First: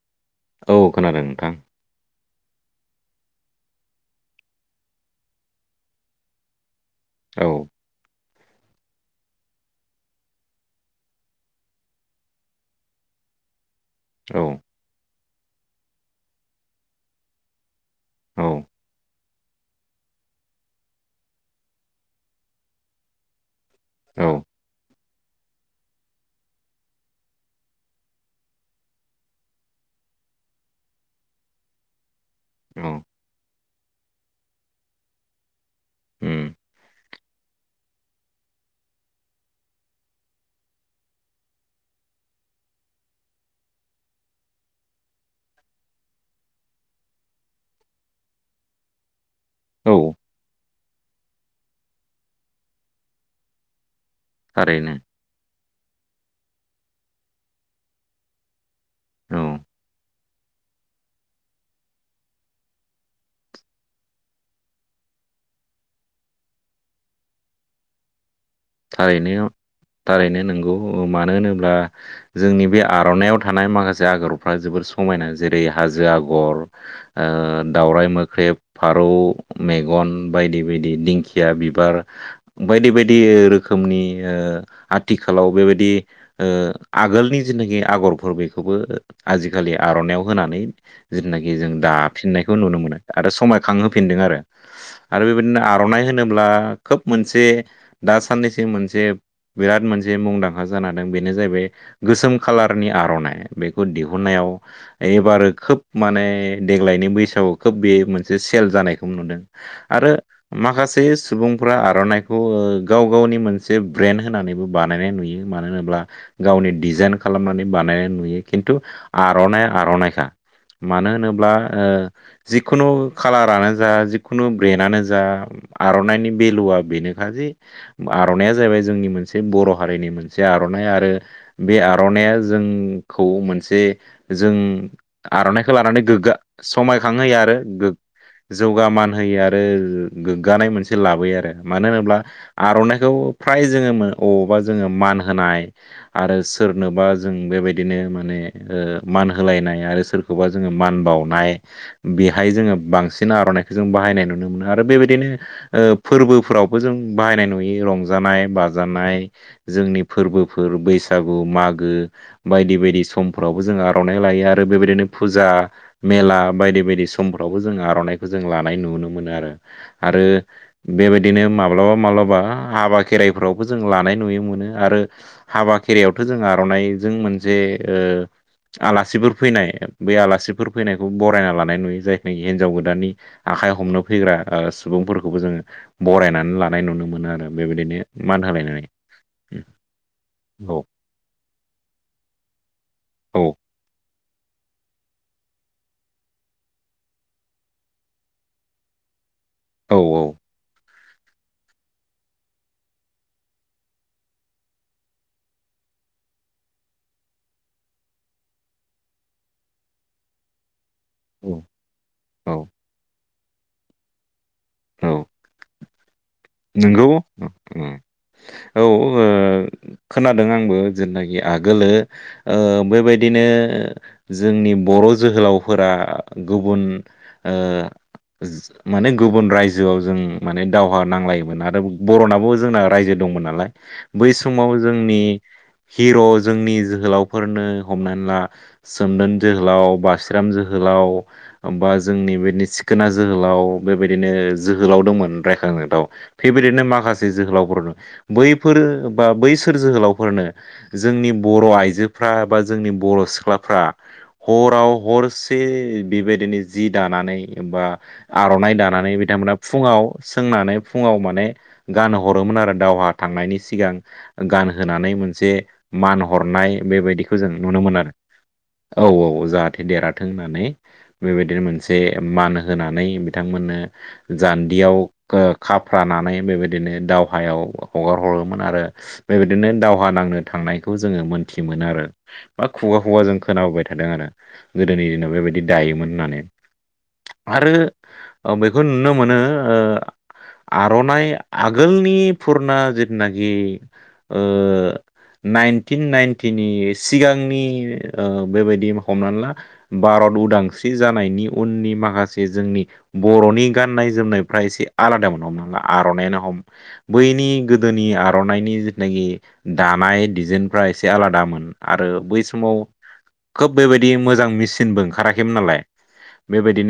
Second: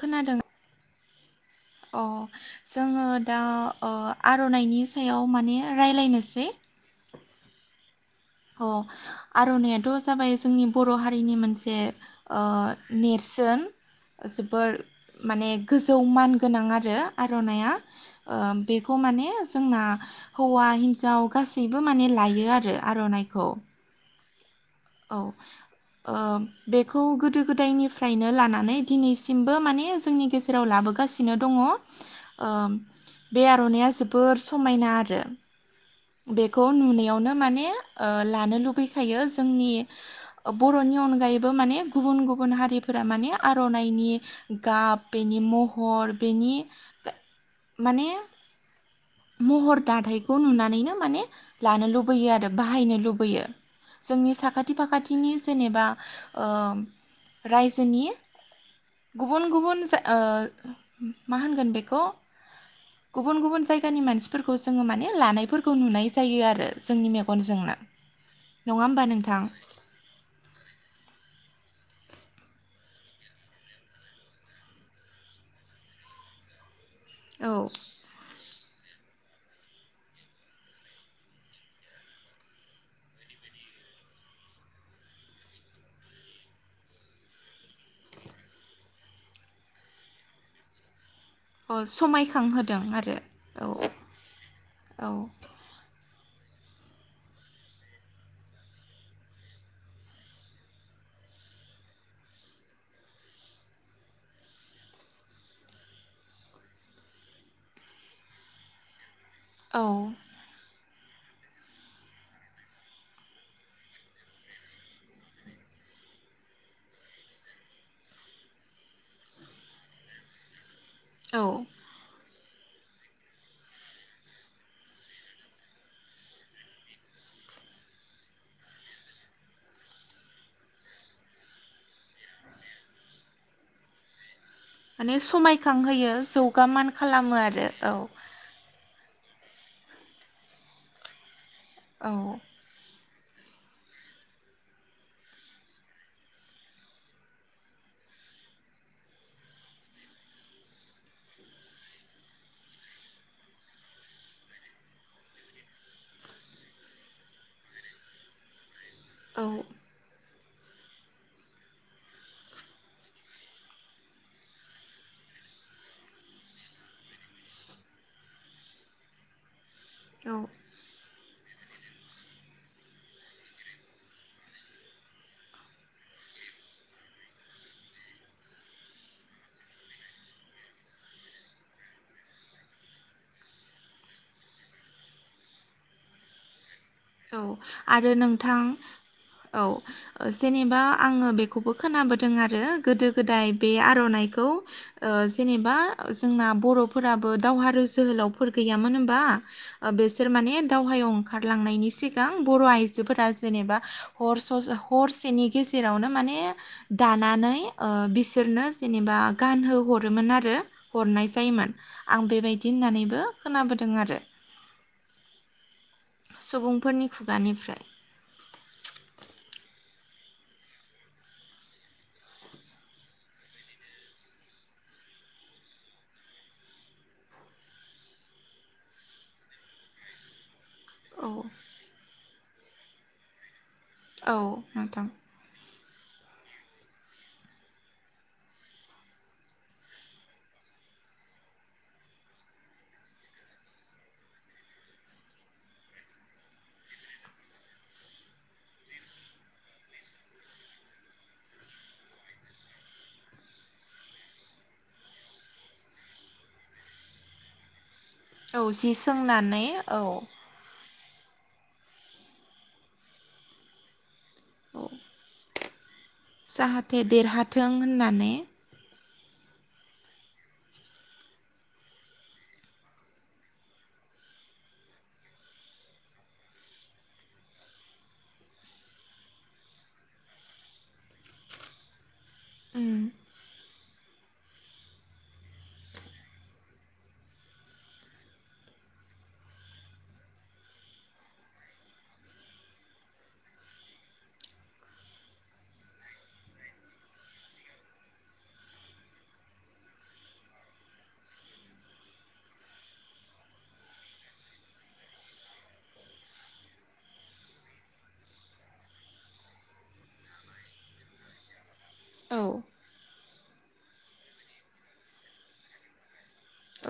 खोनादों औ खोनादों नोंथां। अ जोङो दा अ आर'नाइनि सायाव माने राय्लायनोसै। औ। अ आर'नााथ' जाबाय जोंनि बर' हारिनि मोनसे अ नेरसोन। औ जोबोर माने गोजौ मान गोनां आरो आर'नाया। औ बेखौ माने जोंना हौवा-हिन्जाव गासैबो माने लायो आरो आर'नाइखौ। औ। औ। ओ बेखौ गोदो गोदायनिफ्रायनो लानानै दिनैसिमबो माने जोंनि गेजेराव लाबोगासिनो दङ औ बे आर'नाइआ जोबोर समायना आरो उम बेखौ नुनायावनो माने लानो लुबैखायो जोंनि बर'नि अनगायैबो माने गुबुन गुबुन हारिफोरा माने आर'नाइनि गाब बेनि महर बेनि माने महर औ दाथायखौ नुनानैनो माने लानो लुबैयो आरो बाहायनो लुबैयो जोंनि थारैनो साखाथि-फाखाथिनि जेनेबा ओम रायजोनि गुबुन औ गुबुन जा ओ मा होनगोन बेखौ गुबुन गुबुन जाय जायगानि मानसिफोरखौ जोङो माने लानायफोरखौ नुनाय जायो आरो जोंनि मेगनजोंनो। होमबा नोंथां थारैनो थारैनो नंगौ। मानो होनोब्ला जोंनि बे आर'नाइाव थानाय माखासे आगरफ्रा जोबोर समायना जेरै हाजो आगर, ओ औ दाउरायाइ मोख्रेब, फारौ मेगन बायदि बायदि दिंखिया बिबार बायदि -बायदि रोखोम रोखोमनि ओ आथिखालाव बेबायदि ओ आगोलनि जेनाखि आगरफोर बेखौबो आजिखालि आर'नाइाव होनानै जिथनाखि जों अ दाफिननायखौ नुनो समायखांहोदों मोनो। आरो औ समायखांहोफिनदों आरो। औ आरो बेबायदिनो आर'नाइ होनोब्ला खोब मोनसे दासाननैसो मोनसे बिराद मोनसे मुंदांखा जाना दं। बेनो जाहैबाय गोसोम खालारनि आर'नाइ। बेखौ दिहुननायाव एबारो खोब माने देग्लायनि बैसागआव खोब बे मोनसे सेल जानायखौ नुदों। औ आरो माखासे सुबुंफ्रा आर'नाइखौ ओ गाव-गावनि मोनसे ब्रेन्ड होनानैबो बानायनाय नुयो। मानो होनोब्ला गावनि डिजाइन खालामनानै बानायनाय नुयो। खिन्थु आर'नाइ आर'नाइखा। मानो औ होनोब्ला ओ जिखुनु खाालारानो जा जिखुनु ब्रेन्डनो जा आर'नाइनि भेलुआ बेनोखा जे आर'नायइया जाहैबाय जोंनि मोनसे बर' हारिनि मोनसे आर'नाइ आरो बे आर'नायइा जोंखौ मोनसे जों माने आर'नाइखौ लानानै समायखांहोयो गोग्गा जौगामान खालामो समायखांहयो आरो गो औ जौगा मान होयो आरो गो -गोग्गानाय मोनसे लाबोयो आरो मानो औ होनोब्ला आर'नाइखौ फ्राय जोङो अबावबा जोङो मान होनाय आरो सोरनोबा जों बेबायदिनो माने मान होलायनाय आरो सोर खौबा जोङो मान बावनाय बेहाय जोङो बांसिन आर'नाइखौ जों बाहायनाय नुनो मोनो आरो बेबायदिनो ओ फोरबोफोरावबो जों बाहायनाय नुयो रंजानाय बाजानाय औ जोंनि फोरबोफोर बैसागु मागो बायदि बायदि समफोरावबो जों आर'नाइ लायो आरो बेबायदिनो फुजा मेला बायदि बायदि समफ्रावबो जों आर'नाइखौ जों लानाय नुनो मोनो आरो। आरो औ बेबायदिनो मा ब्लाबा माब्लाबा हाबा खेराइफ्रावबो जों लानाय नुयो मोनो आरो हाबा खेराइयावथ' जों आर'नाइजों मोनसे ओ आलासिफोर फैनाय बे आलासिफोर फैनायखौ बरायना लानाय नुयो जायखि हिन्जाव गोदाननि आखाइ हमनो फैग्रा ओ सुबुंफोरखौबो जोङो बरायनानै लानाय नुनो मोनो। औ आरो बेबायदिनो आरो मान नोंथां होलायनानै औ ओ जेनेबा औ आङो बेखौबो खोनाबोदों आरो गोदो औ गोदाय बे आर'नाइखौ ओ जेनेबा जोंना बर'फोराबो दावहारु जोहोलावफोर गैयामोन होमबा ओ औ बेसोर औ माने दावहायाव ओंखारलांनायनि सिगां बर' आइजोफोरा जेनेबा हर हरसेनि गेजेरावनो माने दानानै ओ बिसोरनो जेनेबा गानहो हरोमोन आरो। हरनाय औ जायोमोन आं औ बेबायदि होननानैबो खोनाबोदों आरो। औ नंगौ सुबुंफोरनि खुगानिफ्राय औ ओ खोनादों आंबो जेनाखि आगोलो ओ बैबायदिनो जोंनि बर' जोहोलावफोरा गुबुन ओ माने गुबुन रायजोआव जों माने दावहा औ नांलायोमोन आरो बर'नाबो जोंना रायजो दंमोन नालाय। बै औ समाव नोंथां जोंनि हिर' जोंनि जोहोलावफोरनो हमनानै ला सोमदोन जोहोलाव, बासिराम जोहोलाव बा जोंनि बेदिनो सिखोना जोहोलाव बेबायदिनो जोहोलाव दंमोन रायखांजाथाव। बेबायदिनो माखासे जोहोलावफोर दं बैफोरो बा बैसोर जोहोलावफोरनो जोंनि बर' आइजोफ्रा बा जोंनि बर' सिख्लाफ्रा हराव हरसे बेबायदिनो जि दानानै बा औ आर'नाइ जि दानानै बिथांमोना सोंनानै औ फुङाव सोंनानै फुङाव माने गानहोह'रोमोन आरो दावहा थांनायनि सिगां औ गानहोनानै मोनसे ओ मान हरनाय जाहाथे बेबायदिखौ जों देरहाथों नुनो मोनो आरो। होननानै औ औ जाहाथे देरहाथों होननानै बेबायदिनो मोनसे मान होनानै बिथांमोननो जान्दियाव ओ खाफ्रानानै बेबायदिनो दावहायाव हगार हरोमोन आरो बेबायदिनो दावहा नांनो थांनायखौ जोङो मोनथियोमोन आरो बा उम खुगा खुवा जों खोनाबोबाय थादों आरो गोदोनि दिनाव बेबायदि दायोमोन होननानै। आरो औ बेखौ नुनो मोनो ओ आर'नाइ आगोलनि पुरना जिथनाखि ओ नाइनटिन नाइन्टिनि सिगांनि ओ बेबायदि हमनानै ला भारत उदांस्रि जानायनि उननि माखासे जोंनि बर'नि गाननाय जोमनायफ्रा एसे आलादामोन हम ना ला आर'नाइयानो हम। बैनि गोदोनि आर'नाइनि जिथुनाखि दानाय डिजाइनफ्रा एसे आलादामोन आरो औ बै समाव खोब बेबायदि मोजां मेसिनबो ओंखाराखैमोन नालाय।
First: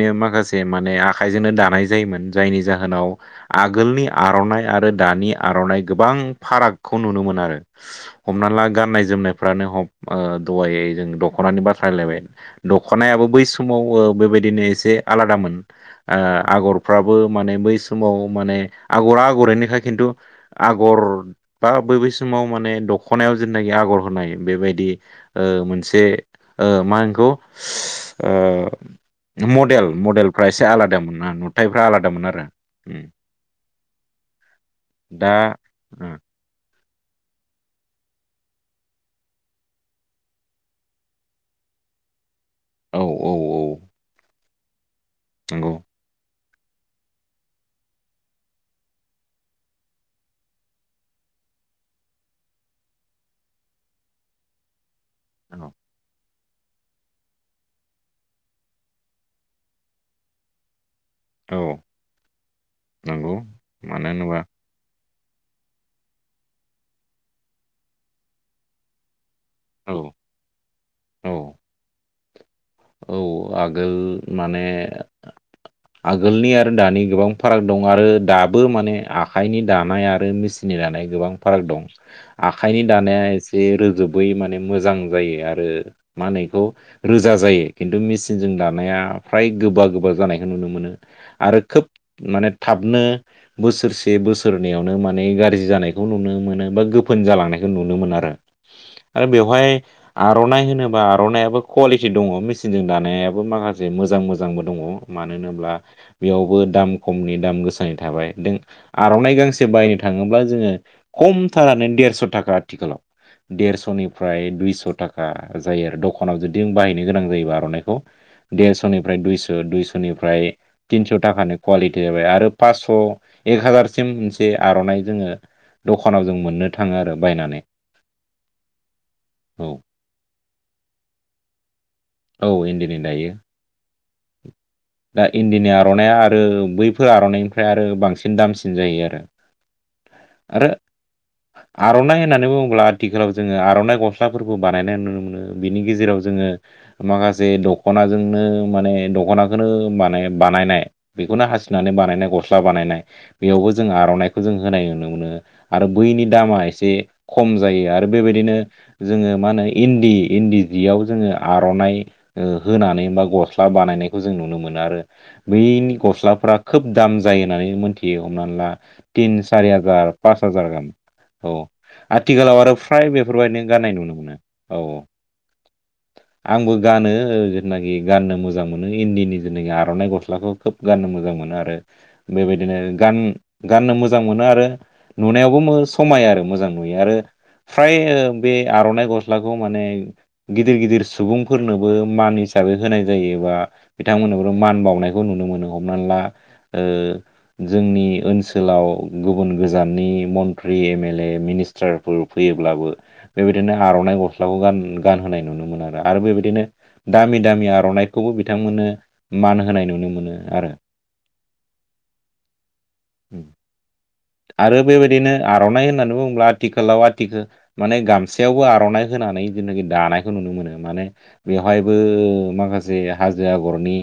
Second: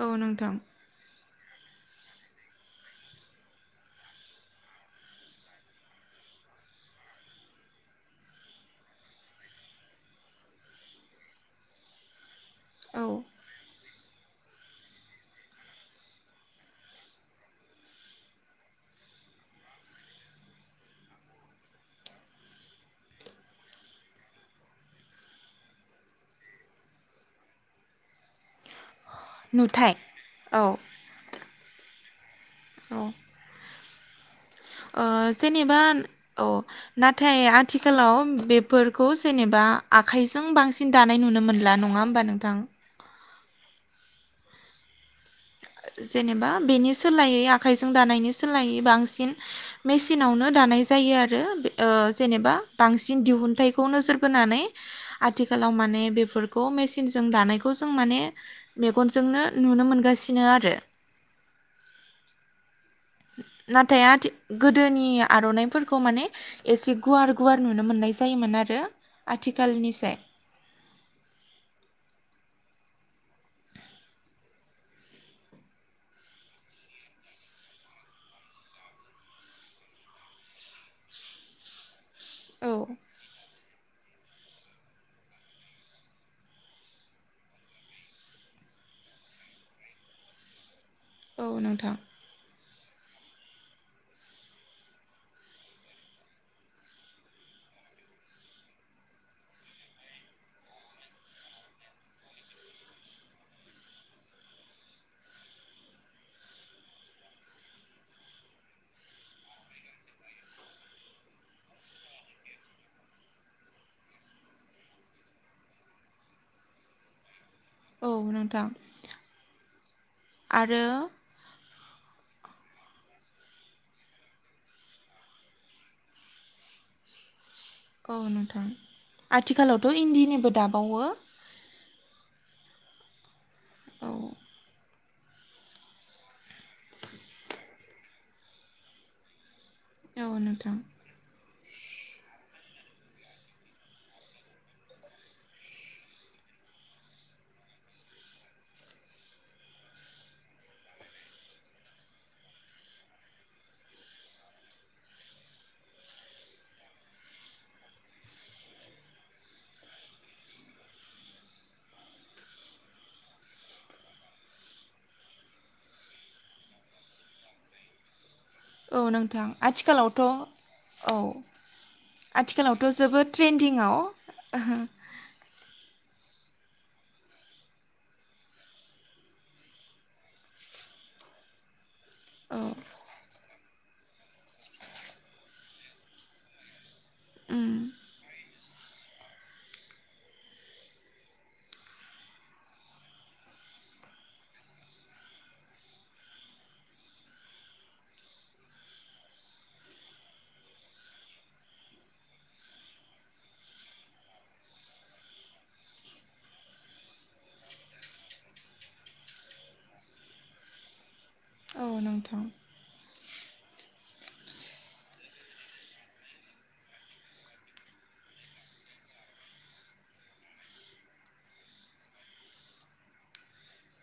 औ नोंथां माखासे माने आखाइजोंनो दानाय जायोमोन जायनि जाहोनाव आगोलनि आर'नाइ आरो दानि आर'नाइ गोबां फारागखौ नुनो मोनो आरो। हमना ला गाननाय जोमनायफ्रानो हम ओ दहायो जों दख'नानि बाथ्रा रायलायबाय औ दख'नायाबो बै समाव ओ बेबायदिनो एसे आलादामोन। ओ आगरफ्राबो माने बै समाव माने आगरा आगरैनो खा खिन्थु आगर बा बै बै समाव माने दखनायाव जेनाखि आगर होनाय बेबायदि ओ मोनसे ओ मा होनो बेखौ ओ मडेल नुथाय मडेलफ्रा औ एसे आलादामोन ना नुथायफ्रा आलादामोन आरो। औ [inaudible] ओ जेनेबा औ नाथाय आथिखालाव बेफोरखौ जेनेबा आखाइजों बांसिन दानाय नुनो मोनला नङा होमबा नोंथां औ औ औ नंगौ जेनेबा बेनि सोलायै आखाइजों दानायनि सोलायै बांसिन मेसिनावनो दानाय जायो आरो आरो बे ओ जेनेबा बांसिन दिहुनथाइखौ नोजोर बोनानै आथिखालाव माने बेफोर ग मेसिनजों दानायखौ जों माने मेगनजोंनो नुनो मोनगासिनो आरो। औ नंगौ नाथाय मानो आथि होनोबा गोदोनि आर'नाइफोरखौ माने एसे गुवार गुवार नुनो मोननाय जायोमोन आरो औ आथिखालनिसाय औ औ आगोल माने [inaudible] आगोलनि आरो दानि गोबां फाराग दं आरो दाबो माने आखाइनि दानाय आरो मेसिननि दानाय गोबां फाराग दं औ आखाइनि दानाया एस बे रोजोबै माने मोजां जायो आरो मा होनो इखौ रोजा जायो। खिन्तु मिसिनजों दानाया फ्राय गोबा गोबा जानायखो नुनो मोनो औ आरो खोब नोंथां माने थाबनो बोसोरसे बोसोरनैयावनो माने गाज्रि जानायखौ नुनो मोनो बा गोफोन जालांनायखौ नुनो मोन आरो। आरो बेवहाय आर'नाइ होनोबा आर'नायइाबो कुवालिटि दङ मिस सिनजों दानायाबो माखासे मोजां मोजांबो दङ मानो होनोब्ला बेयावबो दाम खमनि दाम गोसानि थाबाय नों आर'नाइ गांसे बायनो थाङोब्ला जोङो कमथारानो देरस' थाखा आथिखालाव। देरस'निफ्राय दुइस' थाखा जायो आरो द'खानाव जुदि बाहायनो गोनां जायोबा र'नाइखौ औ नोंथां देरस' निफ्राय दुइस' दुइस'निफ्राय आरो तिनस' ताकानि कुवालिटि जाबाय आरो पास्स' एक हाजारसिम मोनसे आर'नाइ जोङो द'खानाव जों मोननो थाङो आरो बायनानै। औ नोंथां औ आथिखालावथ' इन्दिनिबो दाबावो। औ इन्दिनि दायो। [inaudible] दा इन्दिनि आर'नाइया आरो बैफोर आर'नाइनिफ्राय आरो बांसिन दामसिन जायो आरो। औ आरो नोंथां [inaudible] आर'नाइ होननानै बुङोब्ला आथिखालाव जोङो आर'नाइ गस्लाफोरखौ बानायनाय नुनो मोनो बिनि गेजेराव जोङो माखासे दख'नाजोंनो माने दख'नाखोनो माने बानायनाय बेखौनो हासिनानै बानायनाय गस्ला बानायनाय बेयावबो जों आर'नाइखौ जों होनाय नुनो मोनो आरो बैनि दामा एसे खम जायो आरो बेबायदिनो जोङो मा होनो इन्दि इन्दि जियाव जोङो आर'नाइ ओ होनानै बा गस्ला बाना नायखौ जों नुनो मोनो आरो बैनि गस्लाफोरा खोब दाम जायो होननानै मोनथियो हमनानै ला औ तिन नोंथां सारि हाजार आथिखालावथ' पास हाजार गान औ। आथिकालाव आरो आथिखालावथ' फ्राय जोबोद बेफोरबायदिनो ट्रेन्दिंआव गाननाय नुनो मोनो औ औ। आंबो गानो ओ जिथनाखि गाननो मोज जां मोनो इन्दिनि जेनाखि आर'नाइ गस्लाखौ खोब गाननो मोजां मोनो आरो। औ बेबायदिनो गान गाननो मोजां मोनो आरो नुनायावबो मो समाय आरो मोजां नुयो आरो उम फ्राय बे आर'नाइ गस्लाखौ माने गिदिर गिदिर सुबुंफोरनोबो मान हिसाबै होनाय जायो। बा बिथांमोननोथ' मान बावनायखौ नुनो मोनो हमनानै ला ओ जोंनि ओनसोलाव गुबुन गोजाननि मन्त्रि एम एल ए मिनिस्थ फोर फैयोब्लाबो बेबायदिनो आर'नाइ गस्लाखौ गान गानहोनाय नुनो मोनो आरो आरो बेबायदिनो दामि दामि आर'नाइ खौबो बिथांमोननो मान होनाय नुनो मोनो आरो औ नोंथां आरो बेबायदिनो आर'नाइ होननानै बुङोब्ला आथिखालाव आथि माने गामसायावबो आर'नाइ होनानै जेनाखि दानायखौ नुनो मोनो माने बेवहायबो माखासे हाजो आगरनि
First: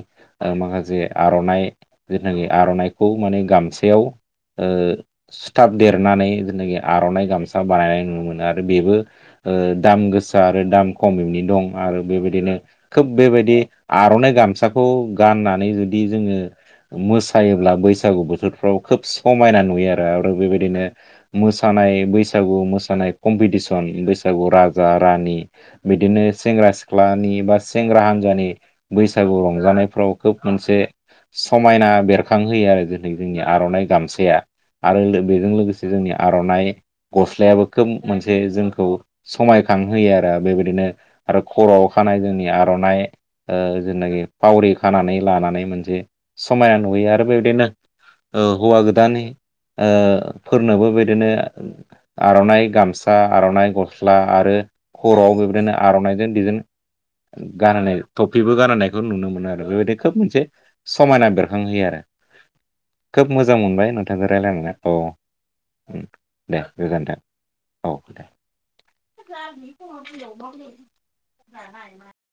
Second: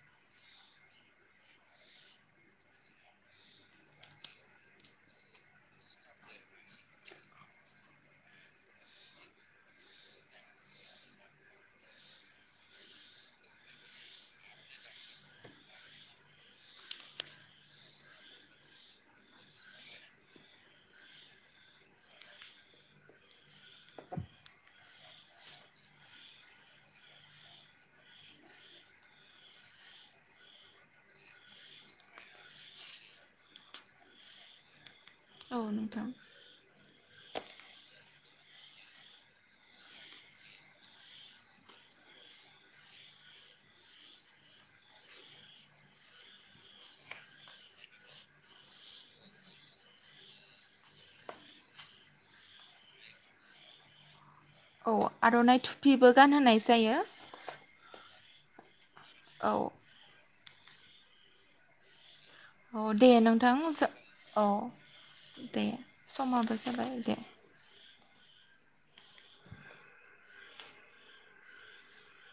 माखासे आर'नाइ जेनाखि आर'नाइखौ माने गामसायाव ओ सिथाब देरनानै जेन्नाखि आर'नाइ गामसा बानायनाय नुनो मोनो आरो बेबो ओ दाम गोसा आरो दाम खम एमनि दं आरो बेबायदिनो खोब बेबायदि आर'नाइ गामसाखौ गाननानै जुदि जोङो मोसायोब्ला बैसागु बोथोरफ्राव खोब समायना नुयो आरो आरो बेबायदिनो मोसानाय बैसागु मोसानाय कम्पिटिसन बैसागु राजा रानि बिदिनो सेंग्रा सिख्लानि बा सेंग्रा हान्जानि बैसागु रंजानायफ्राव खोब मोनसे समायना बेरखांहोयो आरो जोदिक जोंनि आर'नाइ गामसाया। आरो बेजों औ लोगोसे नोंथां जोंनि आर'नाइ गस्लायाबो खोब मोनसे जोंखौ समायखांहोयो आरो बेबायदिनो आरो खर'आव खानाय जोंनि आर'नाइ जेनाखि फावरि खानानै लानानै मोनसे समायना नुयो आरो बेबायदिनो हौवा गोदान ओ फोरनोबो बिदिनो आर'नाइ गामसा आर'नाइ गस्ला आरो औ खर'आव आर'नाइ बेबायदिनो थुफिबो आर'नाइजों दैजों गानहोनाय जायो गानहोनाय टफिबो गानहोनायखौ नुनो औ मोनो आरो बेबायदि खोब मोनसे समायना बेरखांहोयो आरो औ दे खोब नोंथां मोजां जो- मोनबाय नोंथांजों औ रायज्लायनानै औ दे समाबो दे जाबाय दे गोजोन्थों औ